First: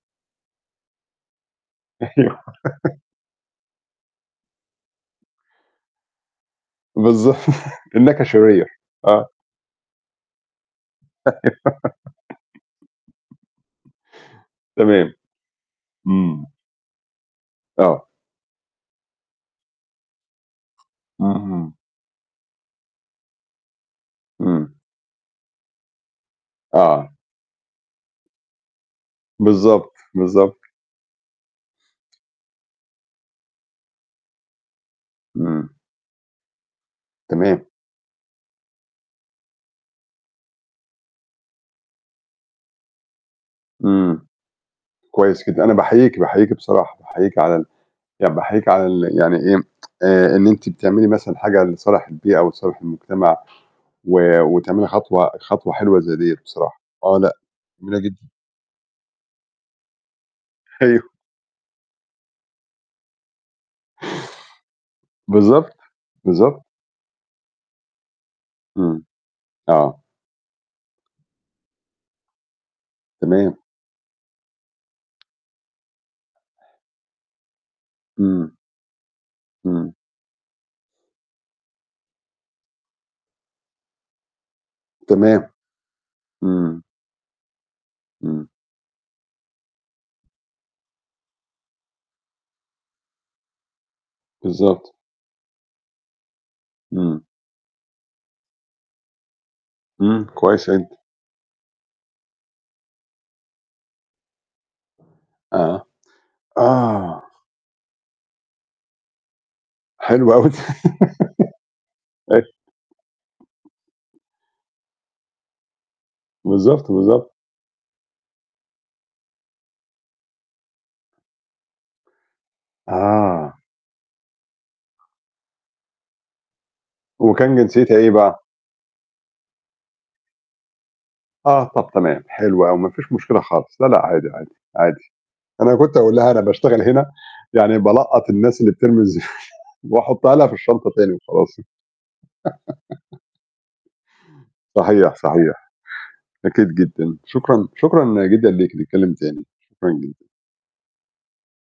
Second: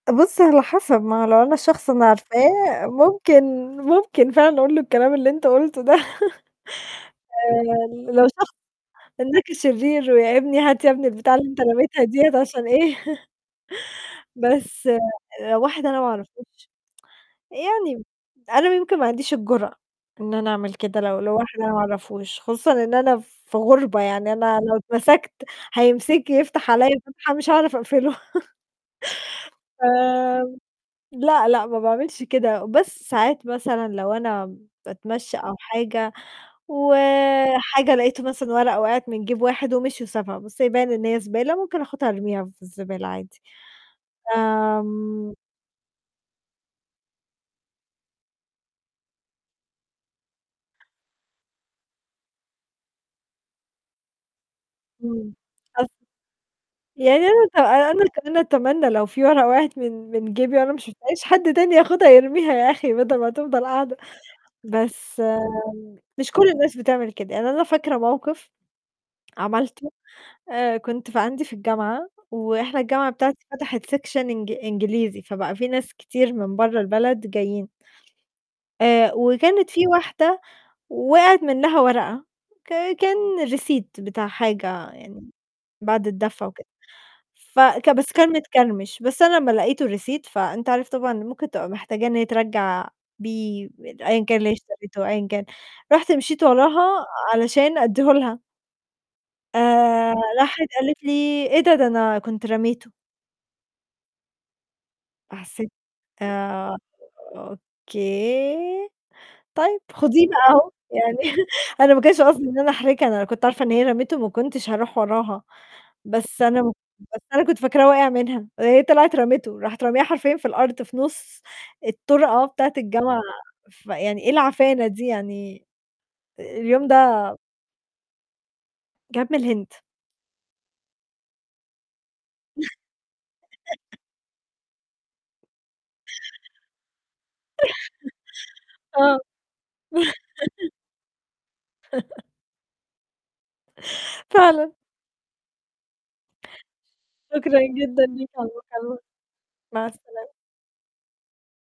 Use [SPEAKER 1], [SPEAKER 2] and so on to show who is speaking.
[SPEAKER 1] بَص، على حَسَب ما لو أنا شخص أنا
[SPEAKER 2] صحيح.
[SPEAKER 1] عارفاه ممكن ممكن فعلًا أقول له الكلام اللي أنت قُلته ده
[SPEAKER 2] بالضب
[SPEAKER 1] آآ،
[SPEAKER 2] "إنّك
[SPEAKER 1] لو شخص
[SPEAKER 2] شرير." آه.
[SPEAKER 1] "إنّك شرير، ويا ابني هات يا ابني البتاعة اللي أنت لابسها ديّة." عشان إيه بس
[SPEAKER 2] تمام.
[SPEAKER 1] آآ، واحد أنا ما
[SPEAKER 2] إمم.
[SPEAKER 1] أعرفوش، يعني
[SPEAKER 2] آه.
[SPEAKER 1] أنا يمكن ما عنديش الجُرأة إن أنا أعمل كده، لو لواحد أنا
[SPEAKER 2] اهم.
[SPEAKER 1] ما أعرفوش، خصوصًا إن أنا في غُربة، يعني أنا
[SPEAKER 2] إمم.
[SPEAKER 1] لو اتمسكت، هيمسكني يفتح عليّا
[SPEAKER 2] آه.
[SPEAKER 1] فتحة مش هعرف أقفله.
[SPEAKER 2] بالضبط، بالضبط.
[SPEAKER 1] آمم لأ، لأ، ما باعملش كده، بس ساعات مثلًا لو أنا باتمشّي أو
[SPEAKER 2] إمم.
[SPEAKER 1] حاجة،
[SPEAKER 2] تمام.
[SPEAKER 1] وحاجة لقيت مثلًا ورقة وقعِت من جَيب واحد، ومشي وسابها، بس يبان إن هي زبالة، ممكن آخُدها أرميها في الزبالة عادي.
[SPEAKER 2] إمم.
[SPEAKER 1] آمم
[SPEAKER 2] كويس جدًا، أنا باحييكِ، باحييك بصراحة، باحييكِ على ال يعني باحييكِ على ال يعني إيه آآ، إن أنتِ بتعملي مثلًا حاجة، لصالح البيئة، وصالح المجتمع و وتعملي خطوة
[SPEAKER 1] إمم.
[SPEAKER 2] خطوة
[SPEAKER 1] أص
[SPEAKER 2] حلوة زَي ديّة بصراحة، آه،
[SPEAKER 1] يعني
[SPEAKER 2] لأ،
[SPEAKER 1] أنا ت
[SPEAKER 2] جميلة
[SPEAKER 1] أنا
[SPEAKER 2] جدًا.
[SPEAKER 1] أنا أتمنى لو في ورقة وقعِت من من جَيبي وأنا ما
[SPEAKER 2] أيوه.
[SPEAKER 1] شُفتهاش، حد تاني ياخدها يرميها، يا أخي بَدَل ما تفضل قاعدة، بس آآ
[SPEAKER 2] بالضبط،
[SPEAKER 1] مش كلّ
[SPEAKER 2] بالضبط.
[SPEAKER 1] الناس بتعمل كده. يعني أنا فاكرة مَوقِف
[SPEAKER 2] إمم،
[SPEAKER 1] عملته،
[SPEAKER 2] آه.
[SPEAKER 1] آآ، كنت في عندي في الجامعة، وإحنا الجامعة بتاعتي
[SPEAKER 2] تمام.
[SPEAKER 1] فتحت section إنج إنجليزي، فبقى في ناس كتير من برّا البلد جايين،
[SPEAKER 2] إمم.
[SPEAKER 1] آآ، وكانت في
[SPEAKER 2] إمم.
[SPEAKER 1] واحدة وقعِت منّها ورقة ك كان Receipt بتاع حاجة يعني
[SPEAKER 2] تمام.
[SPEAKER 1] بعد الدفع وكده.
[SPEAKER 2] إمم.
[SPEAKER 1] فك بس كان
[SPEAKER 2] إمم.
[SPEAKER 1] متكرمش، بس أنا لمّا لقيت الReceipt، فأنت عارف طبعًا ممكن تبقى محتاجة إن هي ترجّع بيه، أيًا كان اللي هي
[SPEAKER 2] بالضبط.
[SPEAKER 1] اشترته، أيًا كان. رُحت مشيت وراها،
[SPEAKER 2] إمم.
[SPEAKER 1] علشان أدّيه لها. آآ
[SPEAKER 2] إمم
[SPEAKER 1] راحت
[SPEAKER 2] كويس ع أنت
[SPEAKER 1] قالت لي: "إيه ده؟ ده أنا كنت رميته." حسّيت
[SPEAKER 2] آه،
[SPEAKER 1] آآ،
[SPEAKER 2] آه.
[SPEAKER 1] "أوكي، طيب خديه
[SPEAKER 2] حلو
[SPEAKER 1] بقى
[SPEAKER 2] أوي.
[SPEAKER 1] أهو." يعني أنا ما كانش قصدي إن أنا أحرجها، أنا لو كنت عارفة إن هي رميته،
[SPEAKER 2] [unintelligible]
[SPEAKER 1] ما كنتش هاروح وراها، بس أنا ما ك
[SPEAKER 2] بالضبط،
[SPEAKER 1] بس
[SPEAKER 2] بالضبط.
[SPEAKER 1] أنا كنت فاكراه وَاقِع منها، هي طلعِت رمته، راحت رامياها حرفيًا في الأرض، في نُص الطرقة بتاعة الجامعة
[SPEAKER 2] آه.
[SPEAKER 1] فيعني إيه العفانة دي؟ يعني اليوم ده
[SPEAKER 2] وكان جنسيّتها إيه بقى؟
[SPEAKER 1] كانت من الهند.
[SPEAKER 2] آه، طَب تمام، حلو أوي، ما فيش مشكلة خالص، لأ، لأ، عادي، عادي، عادي، أنا كنت هاقول لها أنا باشتغل هنا، يعني بالقّط الناس اللي بترمي الز
[SPEAKER 1] آه.
[SPEAKER 2] وأحطّها لها في الشنطة تاني، وخلاص ي
[SPEAKER 1] فعلًا.
[SPEAKER 2] صحيح، صحيح. أكيد جدًا،
[SPEAKER 1] شكرًا
[SPEAKER 2] شكرًا
[SPEAKER 1] جدًا
[SPEAKER 2] شكرًا
[SPEAKER 1] ليك على
[SPEAKER 2] جدًا ليكِ،
[SPEAKER 1] المكالمة،
[SPEAKER 2] نتكلِّم تاني.
[SPEAKER 1] مع
[SPEAKER 2] شكرًا جدًا.
[SPEAKER 1] السلامة.